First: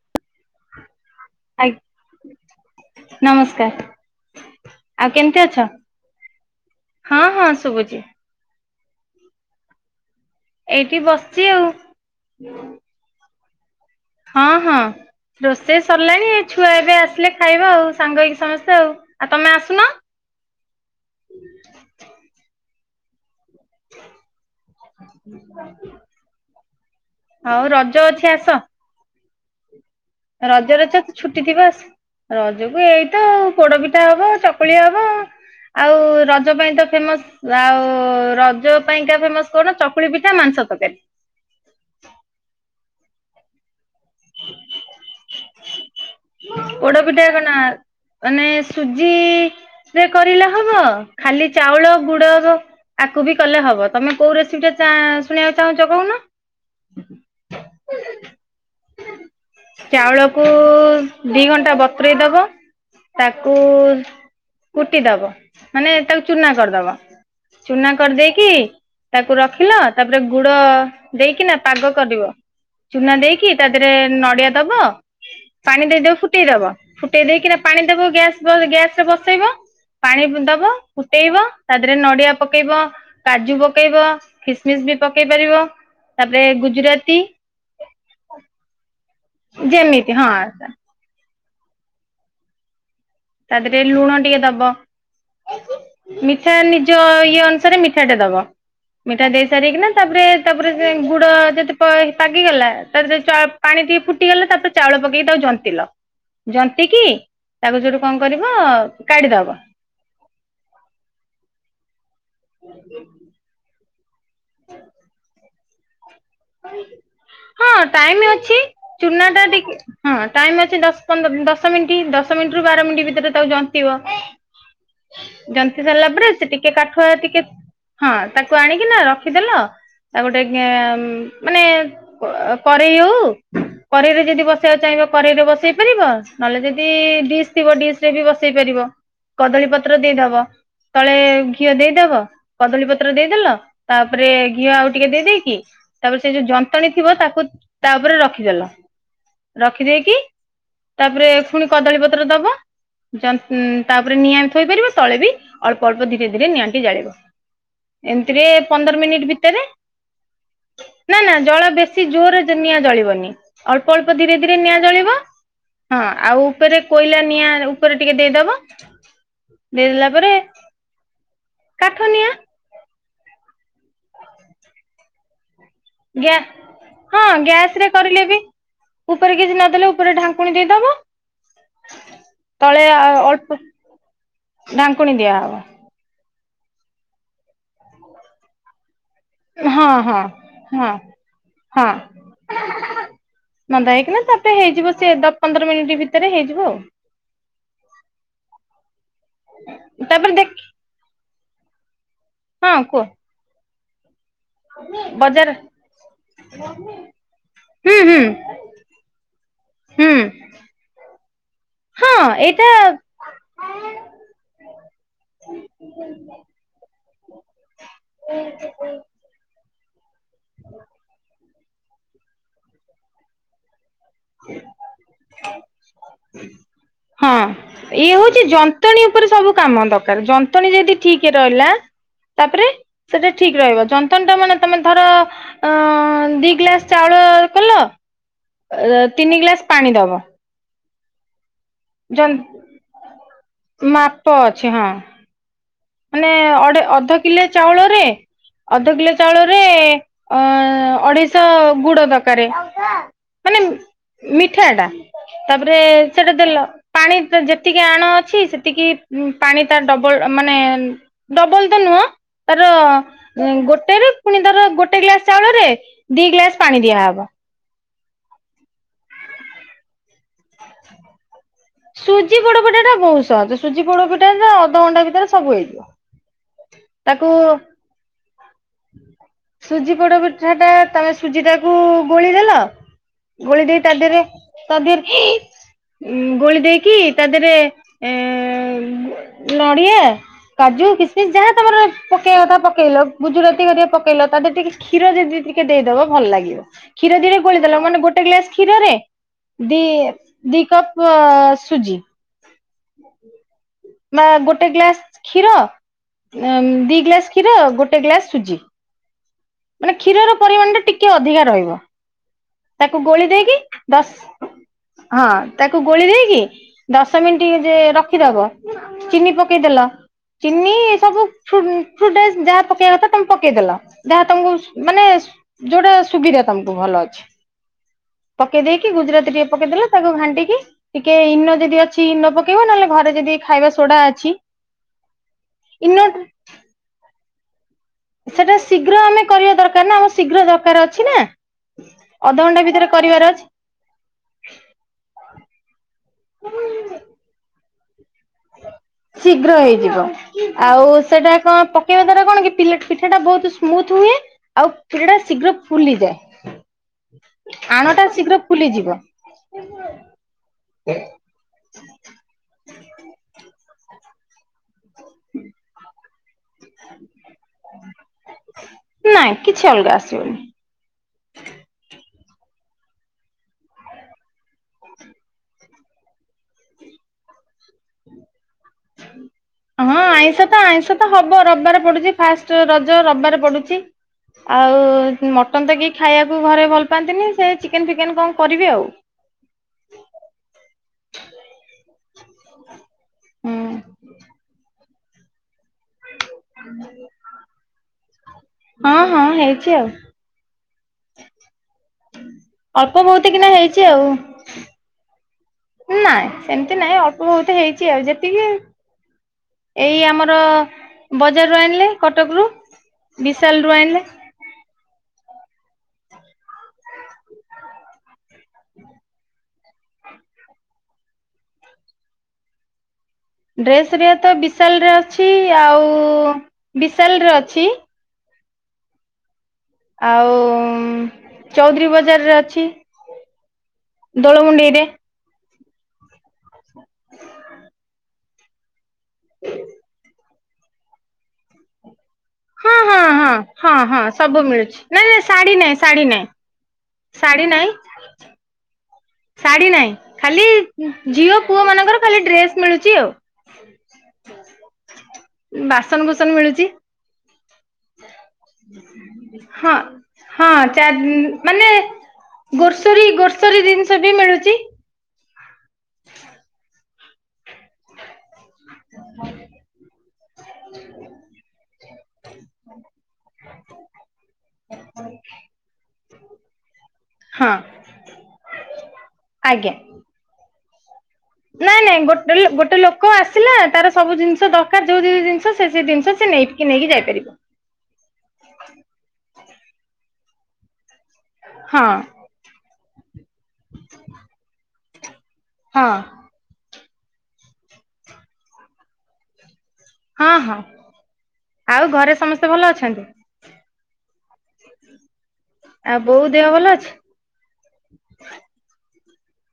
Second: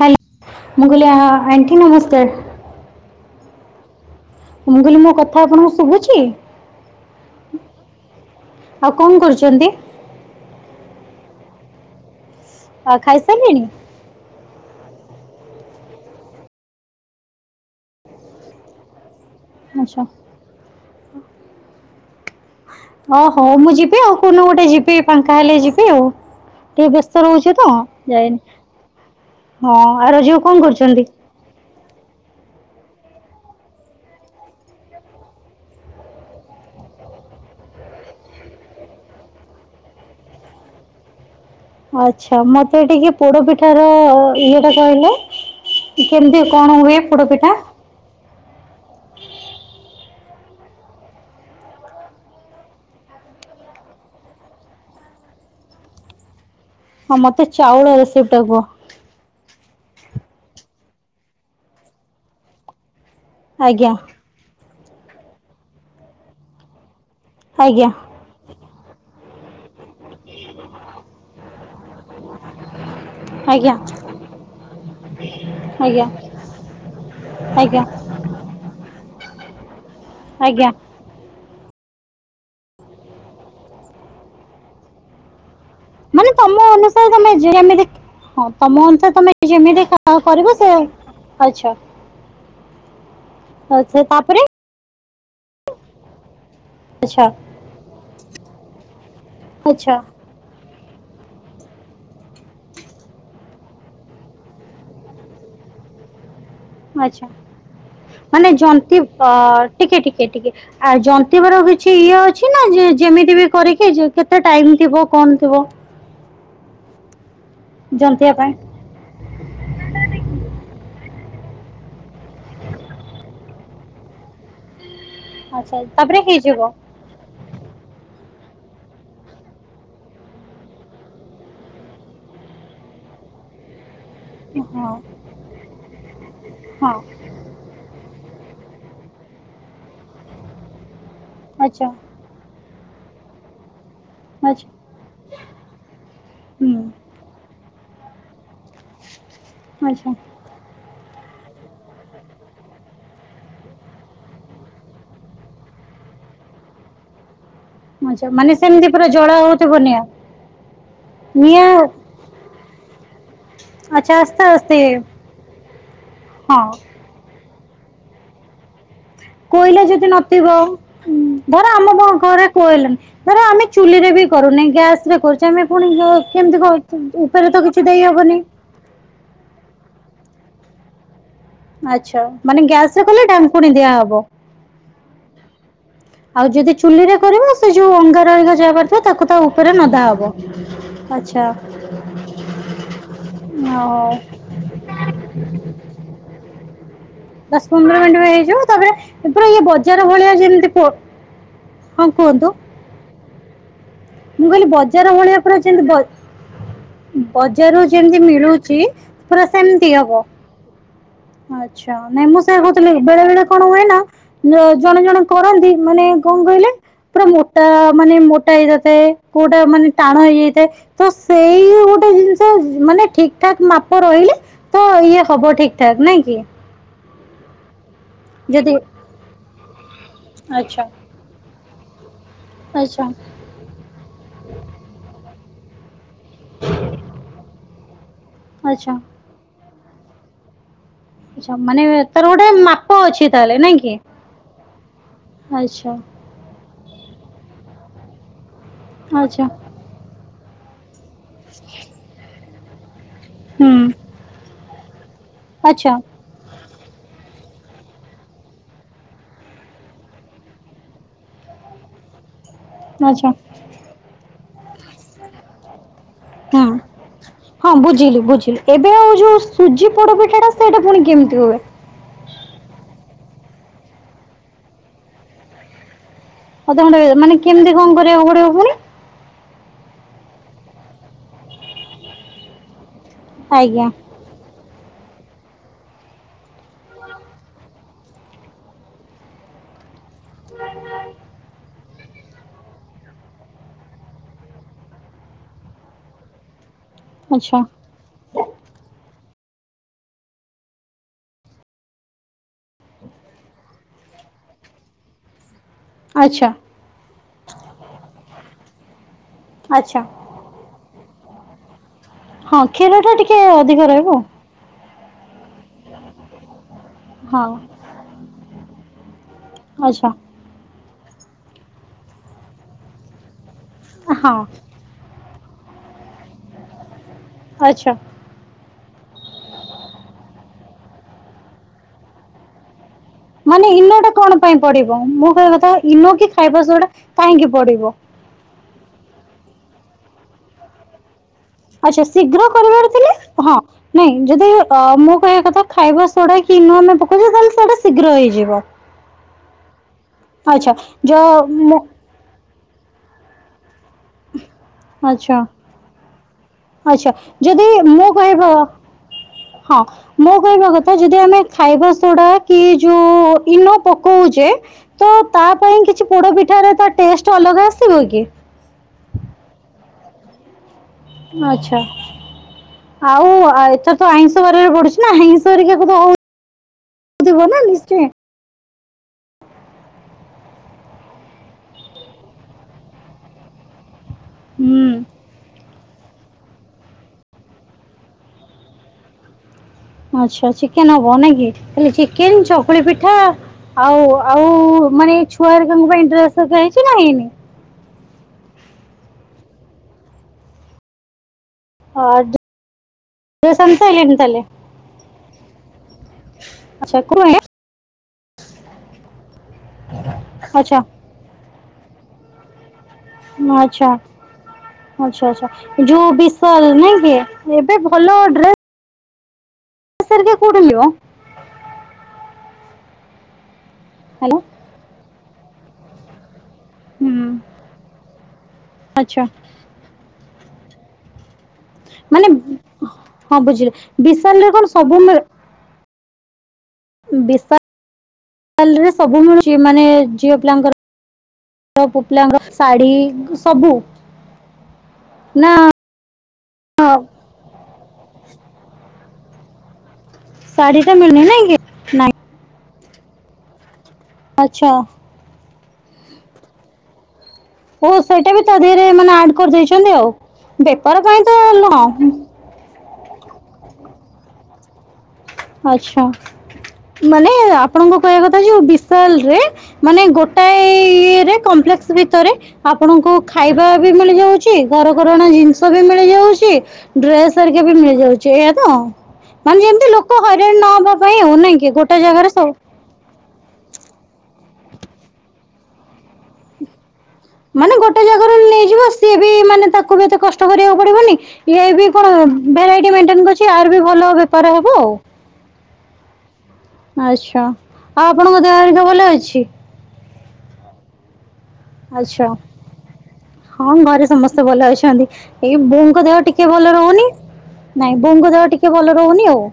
Hello ମୁଁ କହିଲି ଆ ଆଣ୍ଟି ନମସ୍କାର। ନମସ୍କାର। ମୁଁ କହିଲି ଆଉ ମୋ କେମିତି କଥା ଅଛ? ଆପଣଙ୍କୁ ଶୁଭୁଛି? ହଁ ହଁ ଶୁଭୁଛି ଆଉ କଣ କରୁଛନ୍ତି? ଏଇଠି ବସିଛି ଆଉ। ଆ ଖାଇସାରିଲଣି? ହଁ ହଁ ରୋଷେଇ ସରିଲାଣିଏ ଛୁଆ ଏବେ ଆସିଲେ ଖାଇବ ଆଉ ସାଙ୍ଗ ହେଇକି ସମସ୍ତେ ଆଉ। ଆଉ ତମେ ଆସୁନ। ଛ ଓ ହୋ ମୁଁ ଯିବେ ଆଉ କଉଦିନ ଗୋଟେ ଯିବେ ପାାଙ୍କା ହେଲେ ଯିବେ ଆଉ। ଟିକେ ବ୍ୟସ୍ତ ରହୁଛେ ହଉ ତ ରଜ ଅଛି ଯାଇନି ଆସ ହଁ ଆର ଝିଅ ରଜରେ ତ ଛୁ ଟି ଥିବ ରଜକୁ ଏଇତ ପୋଡ ପିଠା ହବ ଚକୁଳି ହବ। ଆଉ ରଜ ପାଇଁ ତ ଫେମସ୍ ଆଉ ରଜ ପାଇଁକା ଫେମସ କଣ ଚକୁଳି ପିଠା ମାଂସ ତରକାରୀ। ଆଚ୍ଛା ମତେ ଟିକେ ପୋଡ ପିଠାର ଇଏ ଟା କହିଲେ? କେମିତି କଣ ହୁଏ ଫୋଡ ପିଠା? ନାଇଁ ସୁଜିରେ କରିଲେ ହବ ଖାଲି ଚାଉଳ ଗୁଡ ହବ। ଆକୁ ବି କଲେ ହବ ତମେ କୋଉ ରେସିପି ଟା ଶୁଣିବାକୁ ଚାହୁଁଛ କହୁନ? ହଁ ମତେ ଚାଉଳ ରେସିପି ଟା କୁହ? ଚାଉଳକୁ ଦି ଘଣ୍ଟା ବତୁରେଇ ଦବ। ତାକୁ ଆଜ୍ଞା କୁଟି ଦବ ମାନେ ତାକୁ ଚୁନା କରିଦବ। ଆଜ୍ଞା ଚୁନା କରିଦେଇକି ତାକୁ ରଖିଲ ତାପରେ ଗୁଡ ଦେଇକିନା ପାଗ କରିବ। ଚୁନା ଦେଇକି ତା ଆଜ୍ଞା ଦେହରେ ନଡିଆ ଦବ ପାଣି ଆଜ୍ଞା ଆଜ୍ଞା ଦେଇଦବ ଫୁଟେଇଦବ ଫୁଟେଇ ଦେଇକିନା ଆଜ୍ଞା ପାଣି ଦବ ଗ୍ୟାସ ଗ୍ୟାସ ରେ ବସେଇବ ପାଣି ଆଜ୍ଞା ଦବ ଫୁଟେଇବ ତା ଦେହରେ ନଡିଆ ପକେଇବ। କାଜୁ ପକେଇବ ଖୀସମିସ ବି ପକେଇ ପାରିବ। ମାନେ ତାପରେ ତମ ଅନୁସାରେ ଗୁଜୁରାତି ତମେ ଯେମିତି ହଁ ତମ ଅନୁସାରେ ତମେ ଯେମିତି ହଁ କରିବ ସେ ତା ଆଛା ତା ଦେହରେ ଲୁଣ ଟିକେ ଦବ ମିଠା ଆନି ନିଜ ଆଚ୍ଛା ଇଏ ଅନୁସାରେ ମିଠାଟା ଦବ ମିଠା ଦେଇ ସାରିକିନା ଆଚ୍ଛା ତାପରେ ତାପରେ ସେ ଗୁଡ଼ ଯଦି ପ ପାଗିଗଲା ତାପରେ ଚ ପାଣି ଟିକେ ଫୁଟିଗଲା ତାପରେ ଚାଉଳ ପକେଇକି ତାକୁ ଜନ୍ତିଲ। [inaudible] ଯନ୍ତିକି ଆଚ୍ଛା ତାପରେ ସେଠୁ ମାନେ ଯନ୍ତି ଅ ଟିକେ ଟିକେ ଟିକେ ଆଉ ଜନ୍ତିବାର କିଛି ଇଏ ଅଛି ନା ଯେ ଯେମିତି ବି କରିକି କି ଯେ କେତେ ଟାଇମ୍ ଥିବ କଣ ଥିବ? ହଁ ଟାଇମ୍ ଜନ୍ତିବା ପାଇଁ ଅଛି ଚୁନା ଟା ଟିକେ ହଁ ଟାଇମ୍ ଅଛି ଦଶ ପନ୍ଦର ଦଶ ମିଣ୍ଟି ଦଶ ମିଣ୍ଟି ରୁ ବାର ମିଣ୍ଟି ଭିତରେ ତାକୁ ଜନ୍ତିବ। ଆଚ୍ଛା ଜନ୍ତିି ସାରିଲା ତାପରେ ପରେ ସେ ହେଇଯିବ ଟିକେ କା ଠୁଆ ଟିକେ ହଁ ତାକୁ ଆଣିକି ନା ରଖିଦେଲ ତା ଗୋଟେ ମାନେ ଅ କରେଇ ହଉ କଡେଇରେ ଯଦି ବସେଇବାକୁ ହଁ ଚାହିଁବ କରେରେ ବସେଇ ପାରିବ ନହେଲେ ଯଦି ହଁ ଡିସ୍ ଥିବ ଡିସ୍ ରେ ବି ବସେଇ ପାରିବ କଦଳୀ ପତ୍ର ଦେଇଦବ ତଳେ ଘିଅ ଆଚ୍ଛା ଦେଇଦବ କଦଳୀ ପତ୍ର ଦେଇଦେଲ ତାପରେ ଆଚ୍ଛା ଘିଅ ଆଉ ଟିକେ ଦେଇଦେଇକି ତାପରେ ସେ ଯୋଉ ହୁଁ ଯନ୍ତଣୀ ଥିବ ତାକୁ ତା ଉପରେ ରଖିଦେଲ ରଖି ଆଚ୍ଛା ଦେଇକି ତାପରେ ଫୁଣି କଦଳୀପତ୍ର ଦବ। ଯନ୍ତ୍ ଉଁ ତାପରେ ନିଆଁ ବି ଥୋଇପାରିବ ତଳେ ବି ଅଳ୍ପ ଅଳ୍ପ ଧୀରେ ଧୀରେ ନିଆଁଟି ଜାଳିବ। ଆଚ୍ଛା ଏମିତିରେ ମାନେ ସେମିତି ପନ୍ଦର ପୁରା ମିନିଟ୍ ଜଳା ଭିତରେ ହଉଥିବ ନିଆଁ ନା ନା ଜଳା ନିଆଁ ବେଶୀ ଜୋରରେ ନିଆଁ ଜାଳିବନି ଅଳ୍ପ ଆଚ୍ଛା ଅଳ୍ପ ଧୀରେ ଆସ୍ତେ ଧୀରେ ଆସ୍ତେ ନିଆଁ ଜଳିବ ହଁ ଆଉ ହଁ ଉପରେ କୋଇଲା ନିଆଁ ଉପରେ ଟିକେ ଦେଇଦବ। କୋଇଲା ଦେଇଦେଲା ଯଦି ପରେ ନଥିବ ଧର ଆମ କାଠ ପ ନିଆଁ ଘରେ କୋଇଲାନି ଧର ଆମେ ଚୁଲିରେ ବି କରୁନେଇ ଗ୍ୟାସ୍ ରେ କରୁ ତ ଆମେ ପୁଣି ଗ୍ୟା କେମିତି କଣ ହଁ ଉପରେ ତ ଗ୍ୟାସ କିଛି ରେ କରିଲେ ବି ଦେଇହବନି? ଉପରେ କିଛି ନଦେଲେ ଉପରେ ଢାଙ୍କୁଣି ଦେଇଦବ। ଆଚ୍ଛା ମାନେ ତଳେ ଗ୍ୟାସ୍ ରେ କଲେ ଅଳ୍ପ ଢାଙ୍କୁଣି ଦିଆହବ। ଢାଙ୍କୁଣୀ ଦିଆ ହବ। ଆଉ ଯଦି ଚୁଲି ରେ କରିବ ସେ ଯୋଉ ଅଙ୍ଗାର ଅରିକ ଯାଆ ଘରେ ଥିବ ତାକୁ ତା ଉପରେ ହଁ ନଦା ହଁ ହବ। ହଁ ଆଚ୍ଛା। ମନ୍ଦା ଆଉ ହେଇକିନା ତାପରେ ହେଇଯିବ ସେ ଦ ପନ୍ଦର ମିନିଟ୍ ଭିତରେ ହେଇଯିବ ଆଉ। ଦଶ ପନ୍ଦର ମିଣ୍ଟି ପାଇଁ ହେଇଯିବ ତାପରେ ପୁରା ଇଏ ବଜାର ତାପରେ ଭଳିଆ ଦେଖ ଯେମତି ପୋ ହଁ କୁହନ୍ତୁ? ହଁ କୁହ। ମୁଁ କହିଲି ବଜାର ଭଳିଆ ପୁରା ଯେମିତି ବ ବଜାରରୁ ହୁଁ ହୁଁ ଯେମିତି ମିଳୁଚି ପୁରା ସେମିତି ହୁଁ ହବ? ଆଚ୍ଛା ହଁ ନାଇଁ ମୁଁ ସେୟା ଏଇଟା କହୁଥିଲି ବେଳେ ବେଳେ କଣ ହୁଏ ନା ଜଣେ ଜଣେ କରନ୍ତି ମାନେ କଣ କହିଲେ ପୁରା ମୋଟା ମାନେ ମୋଟା ହେଇଯାଇଥାଏ। କୋଉଟା ମାନେ ଟାଣ ହେଇଯାଇଥାଏ ତ ସେଇଆ ଗୋଟେ ଜିନିଷ ମାନେ ଠିକ୍ ଠାକ୍ ମା ପ ରହିଲେ ତ ଇଏ ହବ ଠିକ୍ ଠାକ୍ ନାଇଁ କି? ହଁ ଇଏ ହଉଚି ଯଦି ଯନ୍ତଣୀ ଉପରେ ସବୁ କାମ ଦକାର ଯନ୍ତଣୀ ଆଚ୍ଛା ଯଦି ଠିକ୍ ରହିଲା ତାପରେ ଆଚ୍ଛା ସେଟା ଠିକ୍ ରହିବ। ଯନ୍ତଣି ଟା ମାନେ ତମେ ଧର ଅଁ ଦି ଗ୍ଲାସ୍ ଚାଉଳ କଲ ଆଚ୍ଛା ର ତିନି ଗ୍ଲାସ୍ ପାଣି ଦବ। ଆଚ୍ଛା ମାନେ ଯ ତାର ଗୋଟେ ମାପ ଅଛି ତାହାଲେ ନାଇଁ କି? ମାପ ଅଛି ହଁ ଆଚ୍ଛା। ମାନେ ଅଢ଼େ ଅଧ କିଲେ ଚାଉଳରେ ଅଧ କିଲେ ଆଚ୍ଛା ଚାଉଳରେ ଏ ଅଁ ଆଡେଇସ [inaudible] ଗୁଡ ଦରକାର, ମା ହୁଁ। ମିଠା ଟା ତାପରେ ଆଚ୍ଛା ସେଟା ଦେଲ ପାଣି ଯେତିକି ଆଣ ଅଛି ସେତିକି ପାଣି ତାର ଡବଲ ମାନେ ଡବଲ ତ ନୁହଁ ତାର ଆଚ୍ଛା ଗୋଟେ ରୁ ପୁଣି ଧର ଗୋଟେ ଗ୍ଲାସ ଚାଉଳରେ ଦି ଗ୍ଲାସ ହଁ। ପାଣି ଦିଆହବ। ହଁ ବୁଝିଲି ବୁଝିଲି। ଏବେ ଆଉ ଯୋଉ ସୁଜି ପୋଡପିଠା ଟା ସେଇଟା ପୁଣି କେମିତି ହୁଏ? ସୁଜି ପୋଡପିଠା ଟା ବହୁତ ସହଜ। ସୁଜି ପୋଡପିଠା ଟା ଅଧଘଣ୍ଟା ଭିତରେ ସବୁ ହେଇଯିବ। ଅଧ ଘଣ୍ଟେ ତାକୁ ମାନେ କେମତି କଣ କରିବା କୁ ପଡିବ ପୁଣି? ସୁଜି ପୋଡ଼ପିଠା ଟା ତମେ ସୁଜିଟାକୁ ଗୋଳେଇଦେଲ ଗୋଳେଇଦେଇ ଆଜ୍ଞା ତା ଦେହରେ ତା ଦେହରେ ଗୋଳି ଦେଇକି ତା ଦେହରେ ଏ ନଡ଼ିଆ କାଜୁ, କିସମିସ୍ ଯାହା ତମର ପକେଇବା କଥା ପକେଇଲ। ଗୁଜୁରାତି ହେରିକା ପକେଇଲ। ତା ଦେହରେ ଟି କ୍ଷୀର ଯଦି ଟିକେ ଦେଇଦବ ଭଲ ଲାଗିବ। କ୍ଷୀର ଦିହରେ ଆଚ୍ଛା ଗୋଳେଇଦେଲ। ମାନେ ଗୋଟେ ଗ୍ଲାସ୍ କ୍ଷୀରରେ ଦି ଦି କପ୍ ସୁଜି। ବା ଗୋଟେ ଗ୍ଲାସ୍ କ୍ଷୀର ଆଚ୍ଛା ଦି ଗ୍ଲାସ୍ କ୍ଷୀର ଗୋଟେ ଗ୍ଲାସ୍ ସୁଜି। ମାନେ ଆଚ୍ଛା। କ୍ଷୀରର ପରିମାଣ ଟା ଟିକେ ଅଧିକା ରହିବ। ହଁ ତାକୁ କ୍ଷୀରଟା ଗୋଳେଇ ଟିକେ ଦେଇକି ଅଧିକ ଦଶ୍ ରହିବ ହଁ, ତାକୁ ଗୋଳେଇ ଦେଇକି ଦଶ ହଁ ମିନିଟ୍ ଯେ ରଖିଦବ। ଚିନି ପକେଇଦେଲ। ଆଚ୍ଛା ଚିନି ସବୁ ଫ୍ରୁ ପ୍ରୁଡେଜ୍ ଯାହା ପକେଇବା କଥା ତମେ ପକେଇଦେଲ। ଯାହା ହଁ। ତମୁକୁ ମାନେ ଯୋଉଟା ସୁବିଧା ତମକୁ ଭଲ ଅଛି। ଆଚ୍ଛା। ପକେଇଦେଇକି ଗୁଜୁରାତି ଟିକେ ପକେଇଦେଲ, ତାକୁ ଘାଣ୍ଟିକି ଟିକେ ଇନୋ ଯଦି ଅଛି ଇନୋ ପ ପକେଇବ ନହେଲେ ଘରେ ଯଦି ଖାଇବା ମାନେ ଇନୋ ସୋଡା ଟା ଅଛି କଣ ପାଇଁ ପଡିବ? ମୁଁ କହିବା କଥା ଇନୋ କି ଖାଇବାସୋଡ଼ା କାହିଁକି ପଡିବ? ସେଟା ଶୀଘ୍ର ଆମେ କରିବା ଦରକାର ନା। ଆମର ଶୀଘ୍ର ଦରକାର ଅଛି ନା। ଆଚ୍ଛା ଶୀଘ୍ର ଅଧଘଣ୍ଟା ଭିତରେ କରିବାର ଥିଲେ ଅଛି ହଁ। ନାଇଁ ଯଦି ଆ ମୁଁ କହିବା କଥା ଖାଇବାସୋଡା କି ଇନୋ ଆମେ ପକଉଚେ ତାହେଲେ ସେଇଟା ଶୀଘ୍ର ହେଇଯିବ। ଶୀଘ୍ର ହେଇଯିବ। ଆଚ୍ଛା ଆଉ ଯ ସେଟା କଣ ମୁଁ ପକେଇବା ଦ୍ଵାରା କଣ କି ପିଲା ପିଠା ଟା ବହୁତ ସ୍ମୁଥ ହୁଏ, ଆଉ ପିଠାଟା ଆଚ୍ଛା। ଶୀଘ୍ର ଫୁଲିଯାଏ। ଆଚ୍ଛା। ଯଦି ଆଣଟା ମୋ ଶୀଘ୍ର କହିବା ଫୁଲିଯିବ। ହଁ ମୋ କହିବା କଥା ଯଦି ଆମେ ଖାଇବା ସୋଡା କି ଯୋଉ ଇନୋ ପକଉଚେ ତ ତା ପାଇଁ କିଛି ପୋଡ଼ପିଠାରେ ତା ଟେଷ୍ଟ ଅଲଗା ଆସିବ କି? ନାଇଁ କିଛି ଅଲଗା ଆସିବନି। ଆଚ୍ଛା। ଆଉ ଆ ଏଥର ତ ଆଇଁଷ ବାରିରେ ପଡୁଚି ନା ଆଇଁଷ ହେରିକାକୁ ତ ହଉ [unintelligible] ନା ନିଶ୍ଚୟେ। ହଁ ଆଇଁଷ ତ ଆଇଁଷ ତ ହବ। ରବିବାରେ ପଡୁଚି ଫାଷ୍ଟ ରଜ ରବିବାର ପଡୁଚି। ଆଉ ହୁଁ ମଟନ୍ ତ କେହି ଖାଇବାକୁ ଘରେ ଭଲ ପାଆନ୍ତିନି, ସେ ଚିକେନ୍ ଫିକେନ୍ କଣ କରିବେ ଆଉ। ଆଚ୍ଛା। ଚିକେନ୍ ହବ ନାଇଁ କି। ଚିକେନ୍ ଚକୁଳି ପିଠା ହୁଁ ଆଉ ଆଉ ମାନେ ଏଇ ଛୁଆ ହେରିକାଙ୍କ ପାଇଁ ଡ୍ରେସ୍ ହେରିକା ହେଇଛି ନା ହେଇନି ହଁ ହଁ ହେଇଚି ଆଉ। [unintelligible] ଅଳ୍ପ ବହୁତି କିନା ଡ୍ରେସ୍ ଆଣି ହେଇଚି ଆଉ। ସାରିଲେଣି ତାହେଲେ ନାଇଁ ସେମତି ନାଇଁ। ଆଚ୍ଛା କୋଉ ଅଳ୍ପ ଆଜ୍ଞା? ବହୁତ ହେଇଚି ଆଉ। ଯେତିକି ଏଇ ଆମର ଆଚ୍ଛା ବଜାରରୁୁ ଆଣିଲେ କଟକ ରୁ। ଆଚ୍ଛା। ଆଚ୍ଛା ଆଚ୍ଛା। ଯୋଉ ବିଶାଲ୍ ନାଇଁ କି। ଏବେ ଭଲ ଡ୍ରେ ସ ହେରିକା କୋଉଠୁ ଲିଅ? ଡ୍ରେସ ହେରିକା ତ ହ୍ୟାଲୋ ବିଶାଲରେ ଅଛି, ଆଉ ବିଶାଲରେ ଅଛି। ଆଛା। ଆଉ ଚୌଧୁରୀ ମାନେ ବଜାରରେ ଅଛି, ହଁ ବୁଝିଲି ଦୋଳ ବିଶାଲରେ କଣ ମୁଣ୍ଡେଇରେ। ସବୁ ମିଳେ ବିଶାଲରେ ସବୁ ମିଳୁଛି, ମାନେ ଝିଅ ପିଲାଙ୍କର? ପୋପଲାଙ୍କ ହଁ ଶାଢୀ, ହଁ ହଁ ସବୁ ହଁ ହଁ ସବୁ ମିଳୁଛି ନାଇଁ ନାଇଁ ଶାଢୀ ନା ନାଇଁ ହଁ। ଶାଢୀ ନାଇଁ, ଶାଢୀ ନାଇଁ। ଖାଲି ଶାଢୀ ଟା ମିଳୁନି ଝିଅ ନାଇଁ କି? ପୁଅ ମାନଙ୍କର ନାଇଁ ଖାଲି ଡ୍ରେସ୍ ମିଳୁଛି ଆଉ। ଆଛା। ବାସନ କୁସନ୍ ମିଳୁଛି। ଓ ସେଇଟା ବି ତା ଧରେ ମାନେ ଆଡ ହଁ କରିଦେଇଛନ୍ତି ଆଉ, ହଁ ଚା ବେପାର ପାଇଁ ତ ମାନେ ନୁହଁ। ଗୋରସରୀ ଗୋରସରୀ ଜିନିଷ ବି ମିଳୁଛି। ଆଛା, ମାନେ ଆପଣଙ୍କ କହିବା କଥା ଯେ ବିଶାଲ ରେ ମାନେ ଗୋଟାଏ ଇଏରେ କମ୍ପ୍ଲେକ୍ସ ଭିତରେ ଆପଣଙ୍କୁ ଖାଇବା ବି ମିଳି ଯାଉଛି, ଘର ଘରଣା ଜିନିଷ ବି ମିଳି ଯାଉଛି ଡ୍ରେସ୍ ହଁ। ହରିକା ବି ମିଳିଯାଉଛି ଏଇଆ ତ, ମାନେ ଆଜ୍ଞା। ଯେମତି ଲୋକ ହଇରାଣ ନହବା ପାଇଁ ଆଉ ନାଇଁ କି, ଗୋଟେ ଜାଗାରେ ସବୁ କୋ ଆସିଲା ତାର ସବୁ ଜିନିଷ ଦରକାର ଯୋଉ ଯୋଉ ଜିନିଷ ସେ ସେ ଜିନିଷ ସେ ନେଇକି ନେଇକି ଯାଇପାରିବ। ମାନେ ଗୋଟେ ଜାଗାରୁ ନେଇଯିବ ସିଏ ବି ମାନେ ତାକୁ ବି ଏତେ କଷ୍ଟ କରିବାକୁ ପଡିବନି, ଇଏ ହଁ ବି କଣ ଭେରାଇଟି ମେଣ୍ଟେନ କରୁଛି, ଆର୍ ବି ଭଲ ବେପାର ହବ ଆଉ। ହଁ। ଆଚ୍ଛା, ଆଉ ଆପଣଙ୍କ ଦେହ ହେରୀକା ଭଲ ଅଛି? ହଁ ହଁ ଆଉ ଘରେ ଆଚ୍ଛା ସମସ୍ତେ ଭଲ ଅଛନ୍ତି? ହଁ ଘରେ ସମସ୍ତେ ଭଲ ଅଛନ୍ତି, ଏଇ ଆଉ ବୋଉଙ୍କ ଦେହ ବୋଉ ଟିକେ ଭଲ ଅଛି? ରହୁନି। ନାଇଁ ବୋଉଙ୍କ ଦେହ ଟିକେ ଭଲ ରହୁନି ଆଉ,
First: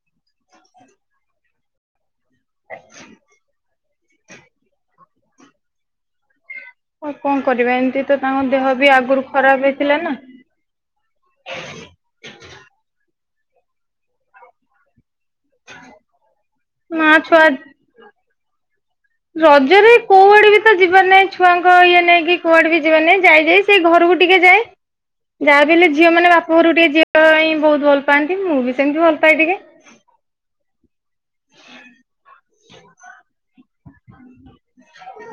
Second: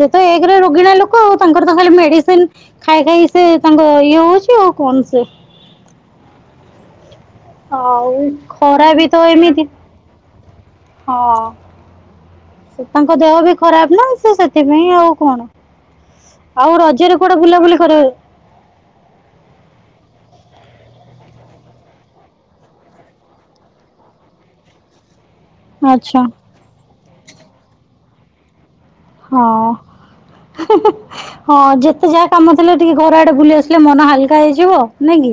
ସେ ତ ଏକରେ ରୋଗୀଣା ଲୋକ ଆଉ, ତାଙ୍କର ତ ଖାଲି ମେଡିସିନ ସିନ ଖାଇ ଖାଇ ସେ ତାଙ୍କ ଇଏ ହଉଛି ଆଉ କଣ ସେ ଆଉ କଣ କରିବା ଏମତି ଆଉ ତ ତାଙ୍କ ଦେହ ଖରା ବି ତ ଆଗରୁ ଏମିତି ଖରାପ ହେଇଥିଲା ନା। ହଁ। ତାଙ୍କ ଦେହ ବି ଖରାପ ନା ସେ ସେଥିପାଇଁ ଆଉ କଣ। ଆଉ ମା ରଜରେ କୁଆଡେ ଛୁଆ ବୁଲାବୁଲି କରିବାକୁ ଯାଇ ରଜରେ କୋଉଆଡେ ବି ତ ଯିବାର୍ ନାହିଁ, ଛୁଆଙ୍କ ଇଏ ନେଇକି କୁଆଡେ ବି ଯିବ ନାହିଁ ଯାଇ ଯାଇ ସେ ଘରକୁ ଟିକେ ଯାଏ। ଯାହା ବି ହେଲେ ଝିଅ ଆଚ୍ଛା ମାନ ବାପ ଘରୁ ଟିକେ ଯିବା ପାଇଁ ବହୁତ ଭଲ ପାଆନ୍ତି, ମୁଁ ବି ସେମିତି ଭଲ ପାଏ ହଁ, ଟିକେ। ହଁ ଯେତେ ଯାହା କାମ ଥିଲେ, ଟିକେ ଘର ଆଡେ ବୁଲି ଆସ ଶିଲେ ମନ ହାଲକା ହେଇଯିବ, ନାଇ କି,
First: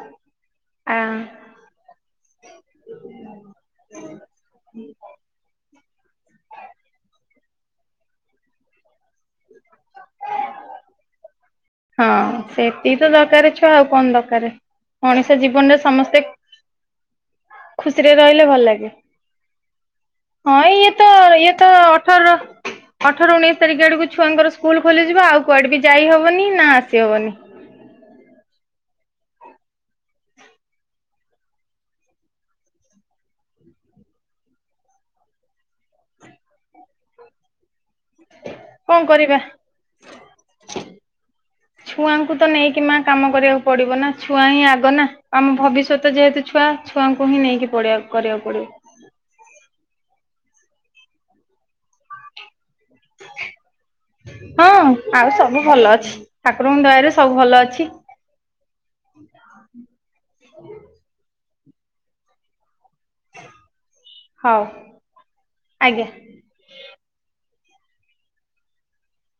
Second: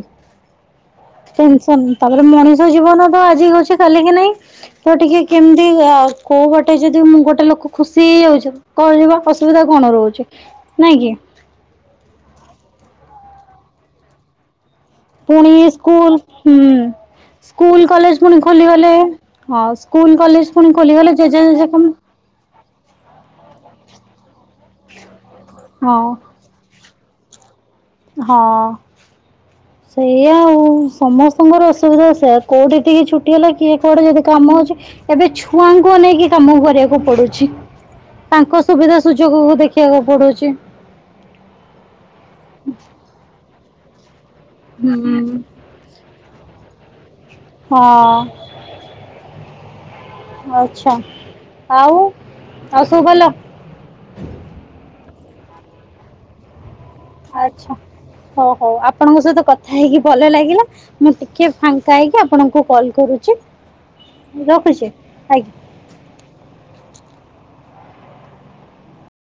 ଆ ଟେନସନ ତାପରେ ମଣିଷ ଜୀବନ ତ ଆଜି କି ଅଛି କାଲି କି ନାଇଁ। ତ ଟିକେ କେମିତି ଆ କୋଉ ବାଟେ ଯଦି ମୁଁ ଗୋଟେ ଲୋକ ଖୁସି ହେଇଯାଉଚି କଣ ଯିବା ଅସୁବିଧା କଣ ରହୁଛି, ନାଇଁ କି? ହଁ, ସେତିକି ତ ଦରକାର ଛୁଆ ଆଉ କଣ ଦରକାରେ। ପୁଣିଏଇ ସ୍କୁଲ। ସ୍କୁଲ ଖୁସିରେ କଲେଜ ପୁଣି ରହିଲେ ଭଲ ଲାଗେ ଖୋଲିଗଲେ, ହଁ ସ୍କୁଲ କଲେଜ ହଁ ପୁଣି ଇଏ ତ ଖୋଲିଗଲେ ଯେଝା ଇଏ ତ ଯେଝା କାମ ଅଠର ଅଠର ଉଣେଇଶ ତାରିଖ ଆଡକୁ ଛୁଆଙ୍କର ସ୍କୁଲ ଖୋଲିଯିବ ଆଉ କୁଆଡେ ବି ହଁ ଯାଇହବ ଏଇନା ଆସି ହବନି। ହଁ। ସେଇଆ ଆଉ ସମସ୍ତଙ୍କର ଅସୁବିଧା ସେଇଆ କୋଉଠି ଟିକେ ଛୁଟି ହେଲା କିଏ କୋଉଠି ଯଦି କାମ ଅଛି ଏବେ ଛୁଆଙ୍କୁ ଅନେଇକି କାମ କରିବାକୁ ପଡୁଛି। ତାଙ୍କ ସୁବିଧା କଣ କରିବା ସୁଯୋଗ କୁ ଦେଖିବାକୁ ପଡୁଛି। ଛୁଆଙ୍କୁ ତ ନେଇକି ମା କାମ କରିବାକୁ ପଡିବ ନା ଛୁଆ ହିଁ ଆଗ ହୁଁ ନା ଆମ ଭବିଷ୍ ଷ୍ୟତ ଯେହେତୁ ଛୁଆ ଛୁଆଙ୍କୁ ହିଁ ନେଇକି ପଡିଆ କରିବାକୁ ପଡ଼ିବ। ଆଛା ଆଉ ଆଉ ସବୁ ଭଲ? ହଁ ଆଉ ସବୁ ଭଲ ଅଛି ଠାକୁରଙ୍କ ଦୟରୁ ଆଚ୍ଛା। ହ ହଉ ଆପଣଙ୍କ ସହିତ କଥା ହେଇକି ଭଲ ଲାଗିଲା ମୁଁ ଟିକେ ଫାଙ୍କା ହେଇକି ଆପଣଙ୍କୁ କଲ୍ କରୁ ଛି ମୁଁ ହଉ ରଖୁଛି ଆଜ୍ଞା। ଆଜ୍ଞା।